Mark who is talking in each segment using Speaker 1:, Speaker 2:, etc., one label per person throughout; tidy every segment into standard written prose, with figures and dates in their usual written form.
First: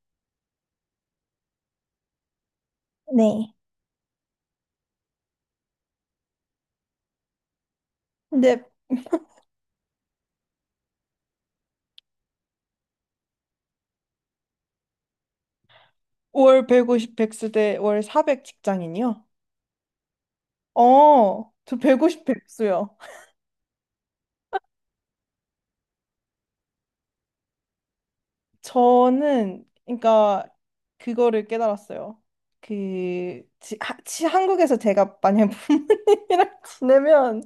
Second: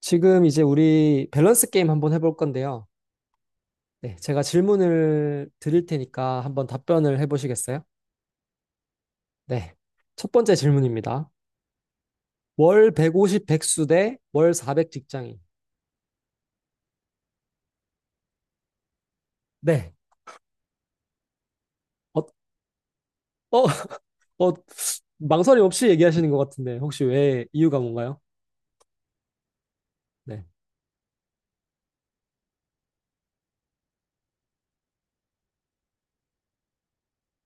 Speaker 1: 지금 이제 우리 밸런스 게임 한번 해볼 건데요.
Speaker 2: 네.
Speaker 1: 네, 제가 질문을 드릴 테니까 한번 답변을 해보시겠어요?
Speaker 2: 근데
Speaker 1: 네. 첫 번째 질문입니다. 월 150 백수 대 월 400 직장인.
Speaker 2: 월 150 백수대 월 400 직장인이요?
Speaker 1: 네.
Speaker 2: 저
Speaker 1: 어.
Speaker 2: 150 백수요.
Speaker 1: 어. 어, 망설임 없이 얘기하시는 것 같은데, 혹시 왜, 이유가 뭔가요?
Speaker 2: 저는 그러니까
Speaker 1: 네,
Speaker 2: 그거를 깨달았어요. 한국에서 제가 만약 부모님이랑 지내면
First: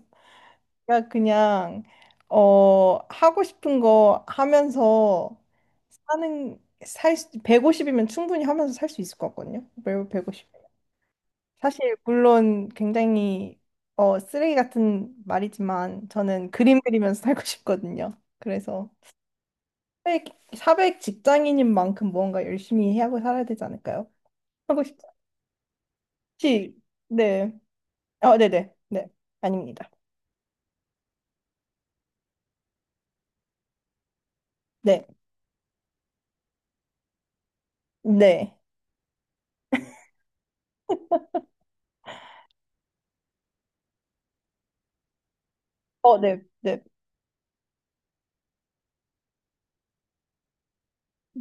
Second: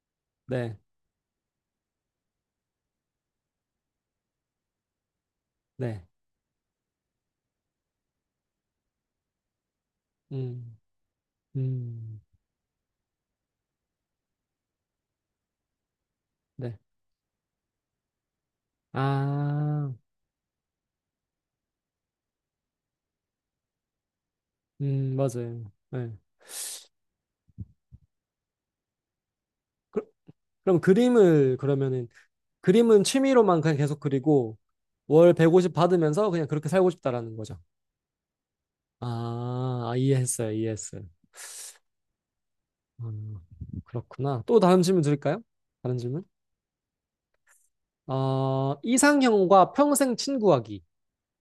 Speaker 1: 네,
Speaker 2: 제가 그냥 하고 싶은 거 하면서
Speaker 1: 네.
Speaker 2: 사는 살 150이면 충분히 하면서 살 수 있을 것 같거든요. 매월 150.
Speaker 1: 음.
Speaker 2: 사실
Speaker 1: 음.
Speaker 2: 물론 굉장히 쓰레기 같은 말이지만 저는
Speaker 1: 네.
Speaker 2: 그림 그리면서 살고 싶거든요. 그래서
Speaker 1: 아.
Speaker 2: 400, 직장인인 만큼 무언가 열심히 하고 살아야 되지 않을까요? 하고 싶지.
Speaker 1: 음. 맞아요. 네.
Speaker 2: 혹시- 네. 네네. 네. 네. 아닙니다.
Speaker 1: 그, 그럼 그림을 그러면은 그림은 취미로만 그냥 계속 그리고
Speaker 2: 네.
Speaker 1: 월 150 받으면서 그냥 그렇게 살고 싶다라는 거죠.
Speaker 2: 네.
Speaker 1: 아, 아, 이해했어요. 이해했어요. 음. 그렇구나. 또 다른 질문 드릴까요? 다른 질문?
Speaker 2: 네. 네.
Speaker 1: 이상형과 평생 친구하기.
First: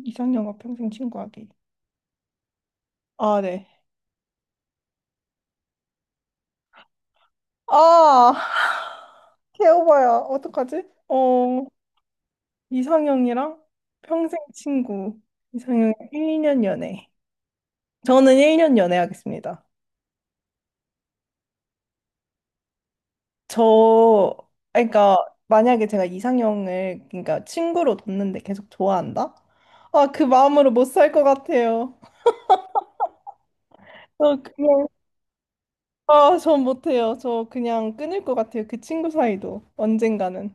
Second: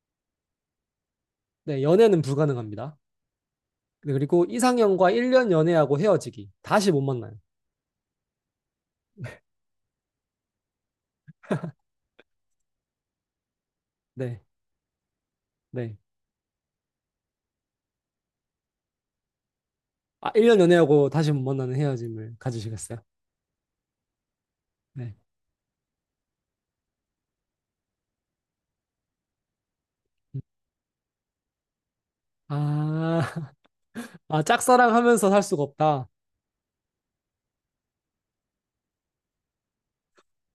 Speaker 2: 이상형과 평생 친구하기.
Speaker 1: 네, 연애는 불가능합니다.
Speaker 2: 아, 네.
Speaker 1: 네, 그리고 이상형과 1년 연애하고 헤어지기. 다시 못 만나요.
Speaker 2: 아, 개오바야. 어떡하지? 어, 이상형이랑 평생
Speaker 1: 네,
Speaker 2: 친구. 이상형
Speaker 1: 네.
Speaker 2: 1년 연애. 저는 1년 연애하겠습니다.
Speaker 1: 아, 1년 연애하고 다시 못 만나는 헤어짐을 가지시겠어요?
Speaker 2: 저,
Speaker 1: 네.
Speaker 2: 그러니까 만약에 제가 이상형을, 그러니까 친구로 뒀는데 계속 좋아한다? 아, 그
Speaker 1: 음.
Speaker 2: 마음으로 못 살 것 같아요.
Speaker 1: 아.
Speaker 2: 저
Speaker 1: 아,
Speaker 2: 그냥,
Speaker 1: 짝사랑하면서 살 수가 없다.
Speaker 2: 전 못해요. 저 그냥 끊을 것 같아요. 그 친구 사이도 언젠가는.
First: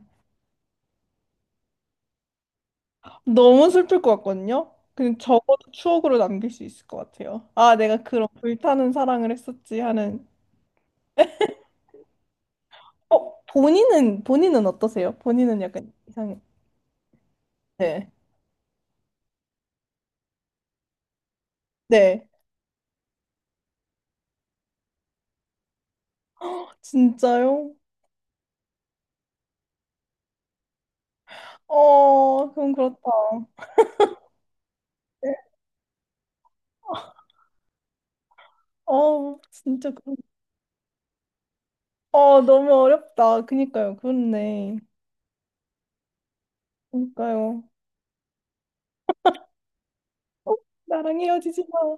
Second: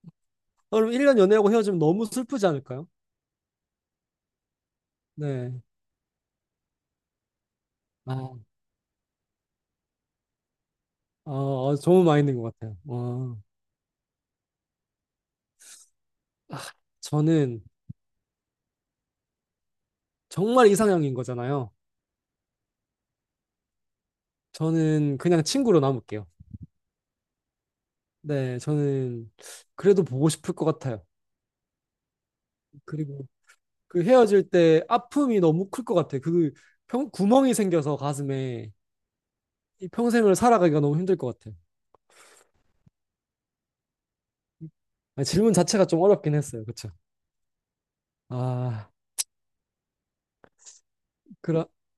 Speaker 1: 그럼 1년 연애하고 헤어지면 너무 슬프지 않을까요?
Speaker 2: 너무 슬플 것 같거든요. 그냥
Speaker 1: 네.
Speaker 2: 적어도 추억으로 남길 수 있을 것 같아요. 아, 내가 그런
Speaker 1: 아.
Speaker 2: 불타는 사랑을 했었지 하는.
Speaker 1: 좋은 마인드인 것 같아요.
Speaker 2: 본인은 어떠세요? 본인은 약간 이상해.
Speaker 1: 아, 저는
Speaker 2: 네.
Speaker 1: 정말 이상형인 거잖아요.
Speaker 2: 네.
Speaker 1: 저는 그냥 친구로 남을게요.
Speaker 2: 진짜요?
Speaker 1: 네, 저는 그래도 보고 싶을 것 같아요.
Speaker 2: 그럼 그렇다.
Speaker 1: 그리고 그 헤어질 때
Speaker 2: 네.
Speaker 1: 아픔이 너무 클 것 같아요. 구멍이 생겨서 가슴에 이
Speaker 2: 진짜 그런.
Speaker 1: 평생을 살아가기가 너무 힘들 것 같아요.
Speaker 2: 너무 어렵다. 그니까요. 그렇네.
Speaker 1: 아, 질문 자체가 좀 어렵긴 했어요. 그쵸?
Speaker 2: 그니까요.
Speaker 1: 아,
Speaker 2: 어, 나랑 헤어지지
Speaker 1: 그럼
Speaker 2: 마.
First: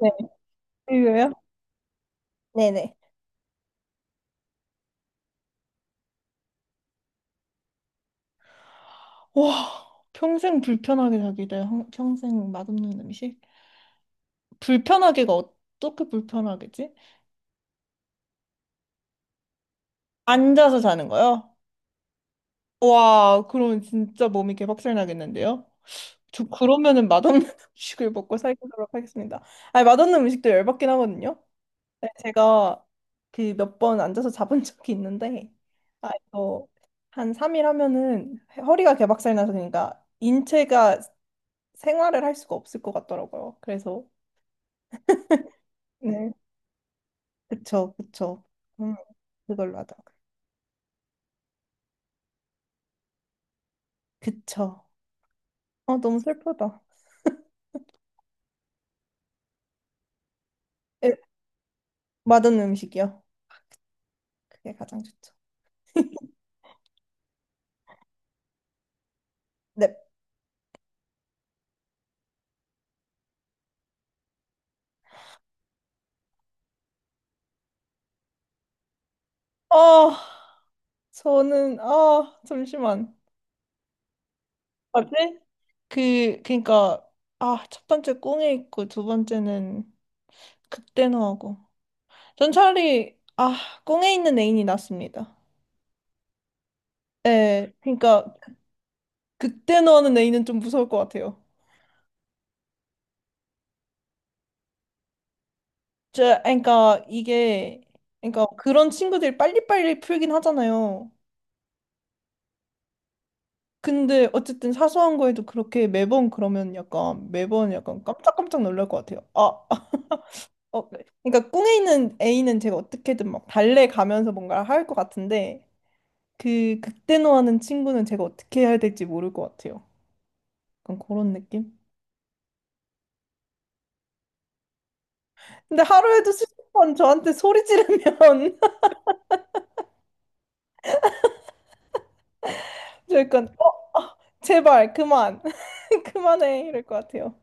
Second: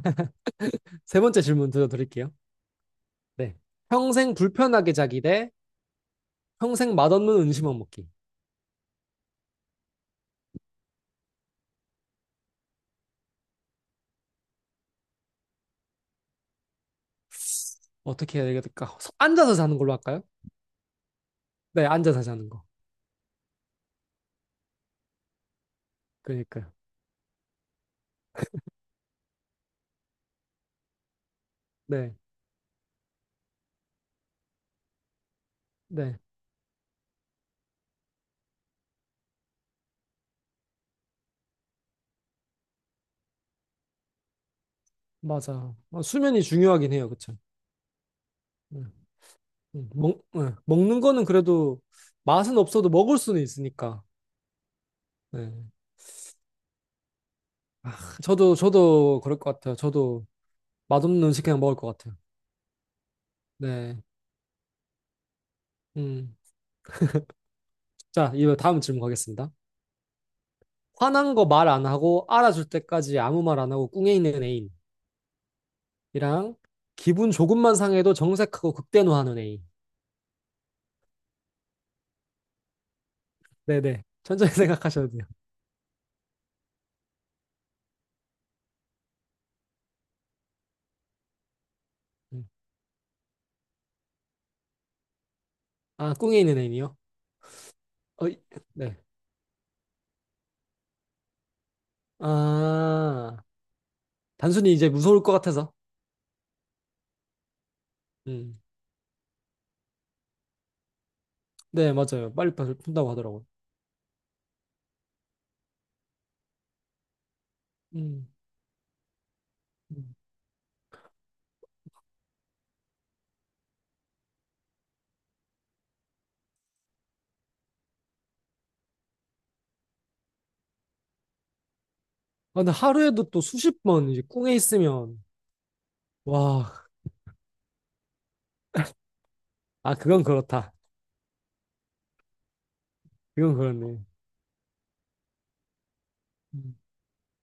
Speaker 2: 네.
Speaker 1: 세
Speaker 2: 이거요?
Speaker 1: 번째 질문 드려드릴게요.
Speaker 2: 네네.
Speaker 1: 네. 평생 불편하게 자기 대 평생 맛없는 음식만 먹기.
Speaker 2: 와, 평생 불편하게 살기 대 평생 맛없는 음식? 불편하게가 어떻게 불편하겠지?
Speaker 1: 어떻게 해야 될까? 앉아서 자는 걸로 할까요?
Speaker 2: 앉아서 자는 거요?
Speaker 1: 네, 앉아서 자는 거.
Speaker 2: 와, 그럼 진짜 몸이 개박살 나겠는데요? 저
Speaker 1: 그러니까요.
Speaker 2: 그러면은 맛없는 음식을 먹고 살도록 하겠습니다. 아니, 맛없는 음식도 열받긴 하거든요. 네,
Speaker 1: 네,
Speaker 2: 제가 그 몇 번 앉아서 잡은 적이 있는데, 아,
Speaker 1: 네,
Speaker 2: 이거 한 3일 하면은 허리가 개박살 나서 그러니까 인체가 생활을 할 수가 없을 것 같더라고요. 그래서,
Speaker 1: 맞아.
Speaker 2: 네,
Speaker 1: 수면이 중요하긴 해요, 그쵸?
Speaker 2: 그쵸, 그쵸.
Speaker 1: 음.
Speaker 2: 음, 그걸로
Speaker 1: 음.
Speaker 2: 하자고.
Speaker 1: 예, 먹는 거는 그래도 맛은 없어도 먹을 수는 있으니까.
Speaker 2: 그쵸.
Speaker 1: 네.
Speaker 2: 너무 슬프다.
Speaker 1: 저도 그럴 것 같아요. 저도
Speaker 2: 네,
Speaker 1: 맛없는 음식 그냥 먹을 것 같아요.
Speaker 2: 맛없는 음식이요.
Speaker 1: 네.
Speaker 2: 그게 가장 좋죠.
Speaker 1: 음. 자, 이거 다음 질문 가겠습니다.
Speaker 2: 네.
Speaker 1: 화난 거 말 안 하고 알아줄 때까지 아무 말 안 하고 꿍해 있는 애인이랑 기분 조금만 상해도 정색하고 극대노하는 애인.
Speaker 2: 아, 잠시만.
Speaker 1: 네네. 천천히 생각하셔도
Speaker 2: 맞지?
Speaker 1: 돼요.
Speaker 2: 그니까, 아, 첫 번째 꽁에 있고, 두 번째는 극대노하고.
Speaker 1: 음.
Speaker 2: 전 차라리 꽁에 있는 애인이 낫습니다.
Speaker 1: 아, 꿍에 있는 애이요.
Speaker 2: 예,
Speaker 1: 어,
Speaker 2: 그러니까
Speaker 1: 이- 네.
Speaker 2: 극대 노하는 애인은 좀 무서울 것 같아요.
Speaker 1: 아, 단순히 이제 무서울 것 같아서.
Speaker 2: 그러니까 이게 그러니까
Speaker 1: 음.
Speaker 2: 그런 친구들이 빨리빨리 풀긴 하잖아요.
Speaker 1: 네, 맞아요. 빨리 빨리 푼다고 하더라고요.
Speaker 2: 근데 어쨌든 사소한 거에도 그렇게 매번 그러면 약간 매번 약간
Speaker 1: 음.
Speaker 2: 깜짝깜짝 놀랄 것 같아요. 아,
Speaker 1: 음.
Speaker 2: 어, 그러니까 꽁에 있는 애인은 제가 어떻게든 막 달래가면서 뭔가를 할 것 같은데 그 극대노하는 친구는 제가 어떻게 해야 될지 모를 것 같아요. 약간 그런 느낌?
Speaker 1: 아, 근데 하루에도 또 수십 번 이제 꿍에 있으면.
Speaker 2: 근데 하루에도 수십
Speaker 1: 와.
Speaker 2: 번 저한테 소리 지르면
Speaker 1: 아, 그건 그렇다.
Speaker 2: 저 약간
Speaker 1: 그건 그렇네.
Speaker 2: 제발 그만 그만해
Speaker 1: 음.
Speaker 2: 이럴 것 같아요.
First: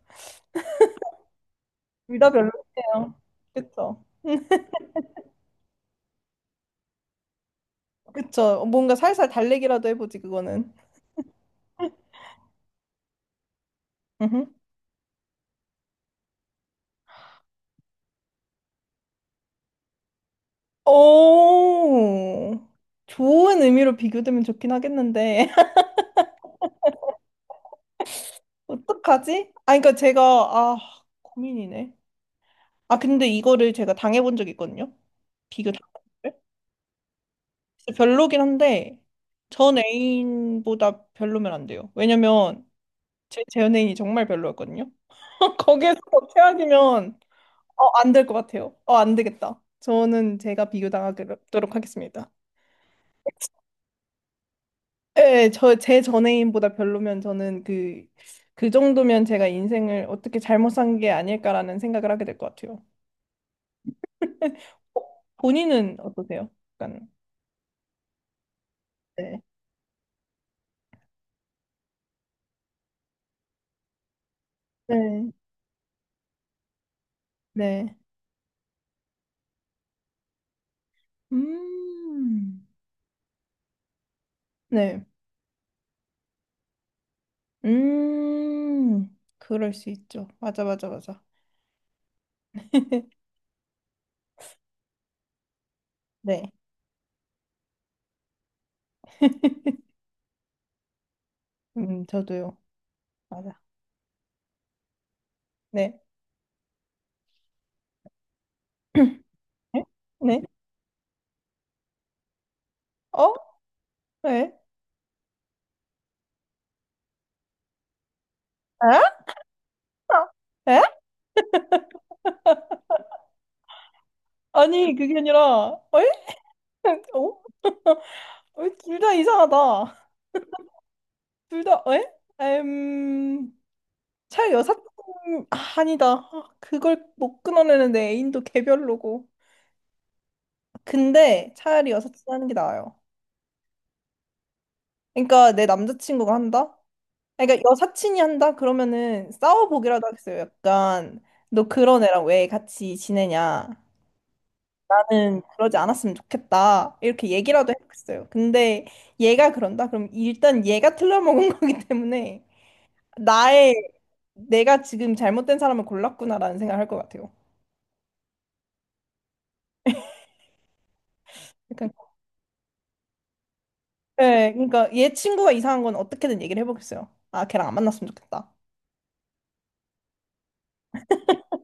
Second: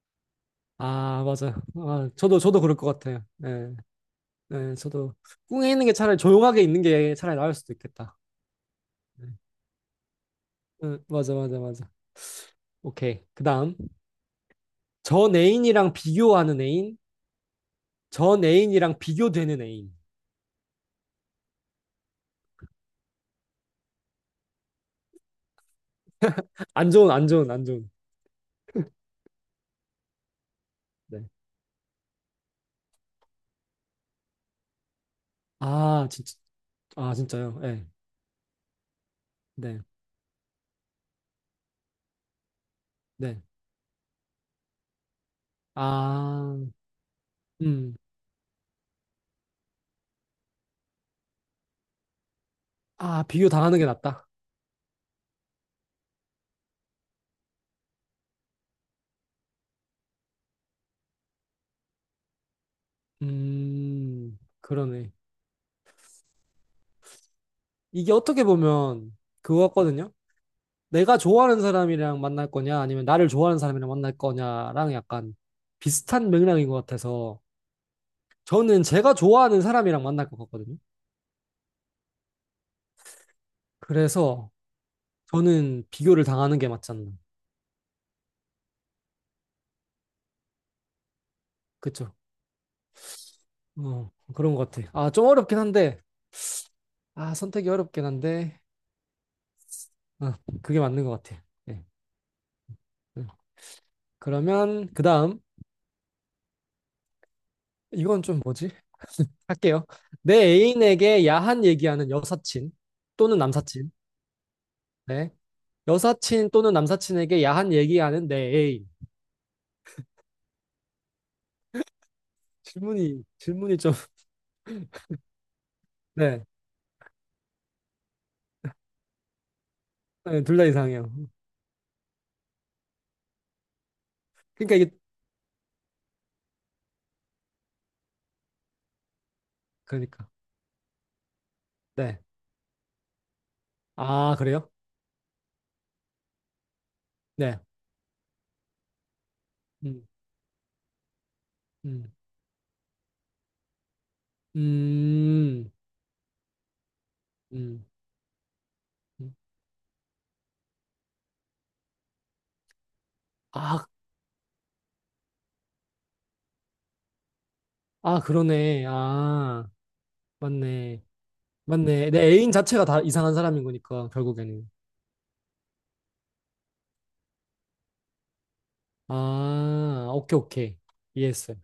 Speaker 1: 아, 맞아요. 아,
Speaker 2: 둘다
Speaker 1: 저도 그럴 것
Speaker 2: 별로예요.
Speaker 1: 같아요. 네.
Speaker 2: 그쵸?
Speaker 1: 네, 저도 꿍에 있는 게 차라리 조용하게 있는 게 차라리 나을 수도 있겠다.
Speaker 2: 그쵸? 뭔가
Speaker 1: 네.
Speaker 2: 살살 달래기라도 해보지 그거는.
Speaker 1: 응, 맞아, 맞아, 맞아. 오케이. 그 다음.
Speaker 2: 음흠.
Speaker 1: 전 애인이랑 비교하는 애인, 전 애인이랑 비교되는 애인.
Speaker 2: 오, 좋은 의미로 비교되면 좋긴 하겠는데
Speaker 1: 안 좋은, 안 좋은, 안 좋은.
Speaker 2: 어떡하지? 아, 그러니까 제가
Speaker 1: 네.
Speaker 2: 고민이네. 아, 근데 이거를 제가 당해본 적이 있거든요. 비교 당한
Speaker 1: 아, 진짜.
Speaker 2: 거를.
Speaker 1: 아, 진짜요? 네,
Speaker 2: 그래서 별로긴 한데 전
Speaker 1: 네,
Speaker 2: 애인보다 별로면 안 돼요. 왜냐면
Speaker 1: 네.
Speaker 2: 제 재연행이 정말 별로였거든요. 거기에서
Speaker 1: 아.
Speaker 2: 최악이면
Speaker 1: 음.
Speaker 2: 안 될 것 같아요. 안 되겠다. 저는 제가 비교당하도록 하겠습니다.
Speaker 1: 아, 비교 당하는 게 낫다.
Speaker 2: 네, 제 전애인보다 별로면 저는 그 정도면 제가 인생을 어떻게 잘못 산 게 아닐까라는 생각을 하게 될 것 같아요. 어,
Speaker 1: 그러네.
Speaker 2: 본인은 어떠세요? 약간,
Speaker 1: 이게 어떻게 보면
Speaker 2: 네.
Speaker 1: 그거 같거든요? 내가 좋아하는 사람이랑 만날 거냐, 아니면 나를 좋아하는 사람이랑 만날 거냐랑
Speaker 2: 네.
Speaker 1: 약간 비슷한 맥락인 것 같아서
Speaker 2: 네.
Speaker 1: 저는 제가 좋아하는 사람이랑 만날 것 같거든요.
Speaker 2: 음.
Speaker 1: 그래서
Speaker 2: 네.
Speaker 1: 저는 비교를 당하는 게 맞지 않나.
Speaker 2: 음. 그럴 수 있죠. 맞아, 맞아, 맞아.
Speaker 1: 그쵸. 그런 것 같아. 아, 좀 어렵긴 한데.
Speaker 2: 네.
Speaker 1: 아, 선택이 어렵긴 한데. 어, 그게 맞는 것 같아. 예.
Speaker 2: 저도요.
Speaker 1: 음.
Speaker 2: 맞아.
Speaker 1: 그러면, 그 다음.
Speaker 2: 네.
Speaker 1: 이건 좀 뭐지?
Speaker 2: 네?
Speaker 1: 할게요. 내
Speaker 2: 네?
Speaker 1: 애인에게 야한 얘기하는 여사친
Speaker 2: 어?
Speaker 1: 또는 남사친.
Speaker 2: 네.
Speaker 1: 네. 여사친 또는 남사친에게 야한 얘기하는 내 애인.
Speaker 2: 에? 에?
Speaker 1: 질문이 좀.
Speaker 2: 아니, 그게 아니라, 에?
Speaker 1: 네.
Speaker 2: 어? 둘 다 이상하다.
Speaker 1: 네, 둘 다 이상해요.
Speaker 2: 둘 다, 에? 에음...
Speaker 1: 그러니까
Speaker 2: 차여사친.
Speaker 1: 이게.
Speaker 2: 아, 아니다. 아, 그걸 못 끊어내는데 애인도 개별로고.
Speaker 1: 그러니까.
Speaker 2: 근데 차라리
Speaker 1: 네.
Speaker 2: 여사친 하는 게 나아요.
Speaker 1: 아, 그래요?
Speaker 2: 그러니까 내 남자친구가 한다? 아,
Speaker 1: 네.
Speaker 2: 그러니까 여사친이 한다? 그러면은
Speaker 1: 음,
Speaker 2: 싸워보기라도 하겠어요. 약간, 너 그런
Speaker 1: 음,
Speaker 2: 애랑 왜 같이 지내냐? 나는
Speaker 1: 음,
Speaker 2: 그러지 않았으면 좋겠다. 이렇게 얘기라도
Speaker 1: 음.
Speaker 2: 했어요. 근데
Speaker 1: 음.
Speaker 2: 얘가 그런다? 그럼 일단 얘가 틀려먹은 거기 때문에 나의
Speaker 1: 아,
Speaker 2: 내가 지금 잘못된 사람을 골랐구나라는 생각을 할 것 같아요.
Speaker 1: 아, 그러네. 아, 맞네.
Speaker 2: 약간,
Speaker 1: 맞네. 내 애인 자체가 다 이상한 사람인 거니까,
Speaker 2: 네,
Speaker 1: 결국에는.
Speaker 2: 그러니까 얘 친구가 이상한 건 어떻게든 얘기를 해보겠어요. 아, 걔랑 안 만났으면 좋겠다.
Speaker 1: 아, 오케이, 오케이. 이해했어요.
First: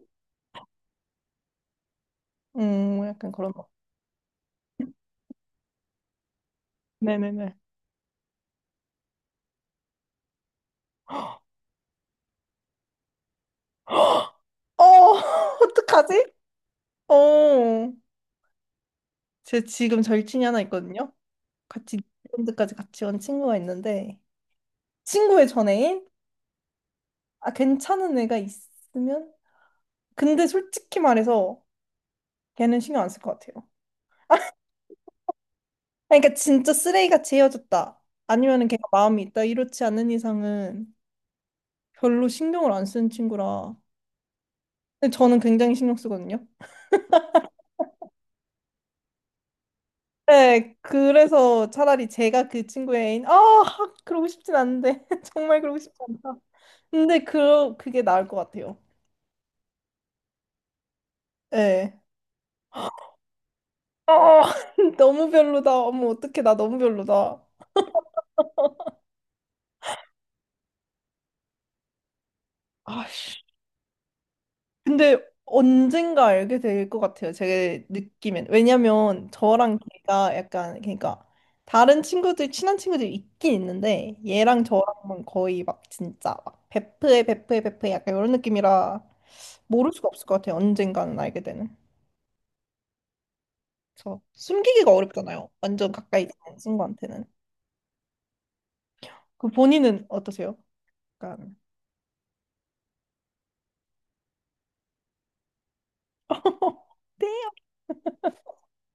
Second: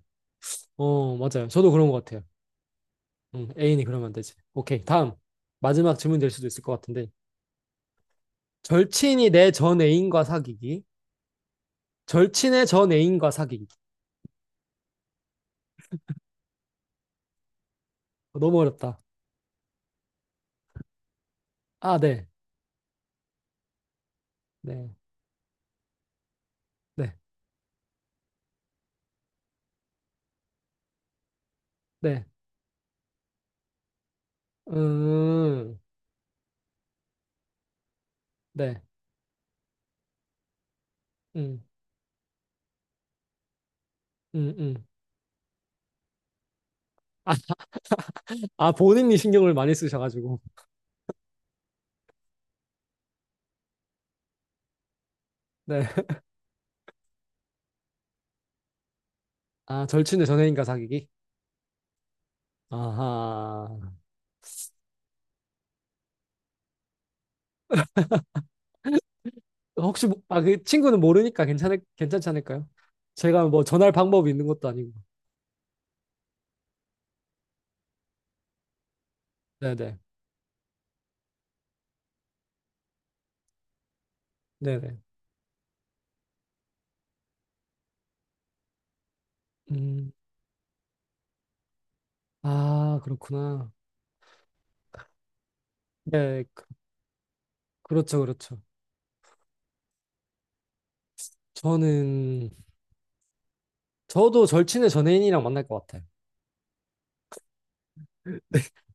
Speaker 1: 어, 맞아요. 저도 그런 것 같아요.
Speaker 2: 약간
Speaker 1: 응,
Speaker 2: 그런 거.
Speaker 1: 애인이 그러면 안 되지. 오케이. 다음. 마지막 질문 될 수도 있을 것 같은데.
Speaker 2: 네네네.
Speaker 1: 절친이 내 전 애인과 사귀기. 절친의 전 애인과 사귀기.
Speaker 2: 어, 어떡하지? 어,
Speaker 1: 어, 너무 어렵다.
Speaker 2: 제 지금 절친이 하나 있거든요. 같이
Speaker 1: 아, 네.
Speaker 2: 밴드까지 같이 온 친구가 있는데
Speaker 1: 네.
Speaker 2: 친구의 전애인?
Speaker 1: 네.
Speaker 2: 아, 괜찮은 애가 있으면 근데 솔직히 말해서
Speaker 1: 네.
Speaker 2: 걔는 신경 안 쓸 것 같아요.
Speaker 1: 음,
Speaker 2: 아니, 그러니까 진짜 쓰레기같이 헤어졌다. 아니면은
Speaker 1: 네.
Speaker 2: 걔가 마음이 있다. 이렇지 않은 이상은
Speaker 1: 음,
Speaker 2: 별로 신경을 안 쓰는 친구라.
Speaker 1: 음, 음.
Speaker 2: 근데 저는 굉장히 신경 쓰거든요.
Speaker 1: 아, 본인이 신경을 많이 쓰셔가지고.
Speaker 2: 네, 그래서 차라리 제가 그 친구의 애인, 아, 그러고 싶진 않은데. 정말 그러고
Speaker 1: 네.
Speaker 2: 싶지 않다. 근데 그게 나을 것 같아요.
Speaker 1: 아, 절친의 전애인과 사귀기?
Speaker 2: 네.
Speaker 1: 아하.
Speaker 2: 어, 너무 별로다. 어머, 어떡해. 나 너무 별로다.
Speaker 1: 아, 그 친구는 모르니까 괜찮을 괜찮지 않을까요?
Speaker 2: 아휴.
Speaker 1: 제가 뭐 전할 방법이 있는 것도 아니고.
Speaker 2: 근데 언젠가 알게 될 것 같아요. 제 느낌엔. 왜냐면 저랑
Speaker 1: 네네.
Speaker 2: 걔가 약간 그러니까 다른 친구들 친한 친구들이 있긴 있는데 얘랑
Speaker 1: 네네.
Speaker 2: 저랑은 거의 막 진짜 막 베프에 베프에 베프에 약간 이런 느낌이라 모를 수가
Speaker 1: 음.
Speaker 2: 없을 것 같아요. 언젠가는 알게 되는.
Speaker 1: 아, 그렇구나.
Speaker 2: 그래서 숨기기가 어렵잖아요. 완전 가까이
Speaker 1: 네,
Speaker 2: 있는 친구한테는.
Speaker 1: 그렇죠, 그렇죠.
Speaker 2: 그 본인은 어떠세요? 약간
Speaker 1: 저는 저도 절친의 전혜인이랑 만날 것 같아요.
Speaker 2: 요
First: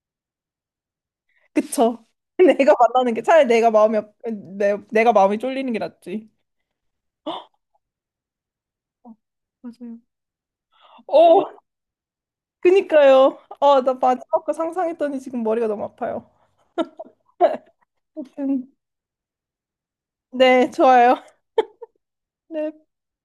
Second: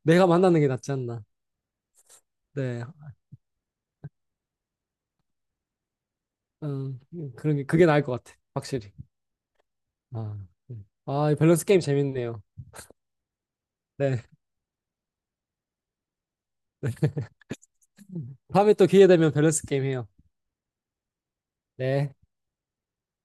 Speaker 1: 내가 만나는 게 낫지 않나.
Speaker 2: 그쵸. 내가
Speaker 1: 네.
Speaker 2: 만나는 게 차라리 내가 마음이 쫄리는 게 낫지.
Speaker 1: 음, 그런 게 그게 나을 것 같아. 확실히.
Speaker 2: 어, 맞아요.
Speaker 1: 아. 음. 아, 이
Speaker 2: 어,
Speaker 1: 밸런스 게임 재밌네요.
Speaker 2: 그니까요. 나
Speaker 1: 네.
Speaker 2: 마지막 거 상상했더니 지금 머리가 너무 아파요. 아무튼
Speaker 1: 다음에 또 기회 되면 밸런스 게임 해요.
Speaker 2: 네, 좋아요.
Speaker 1: 네.
Speaker 2: 네.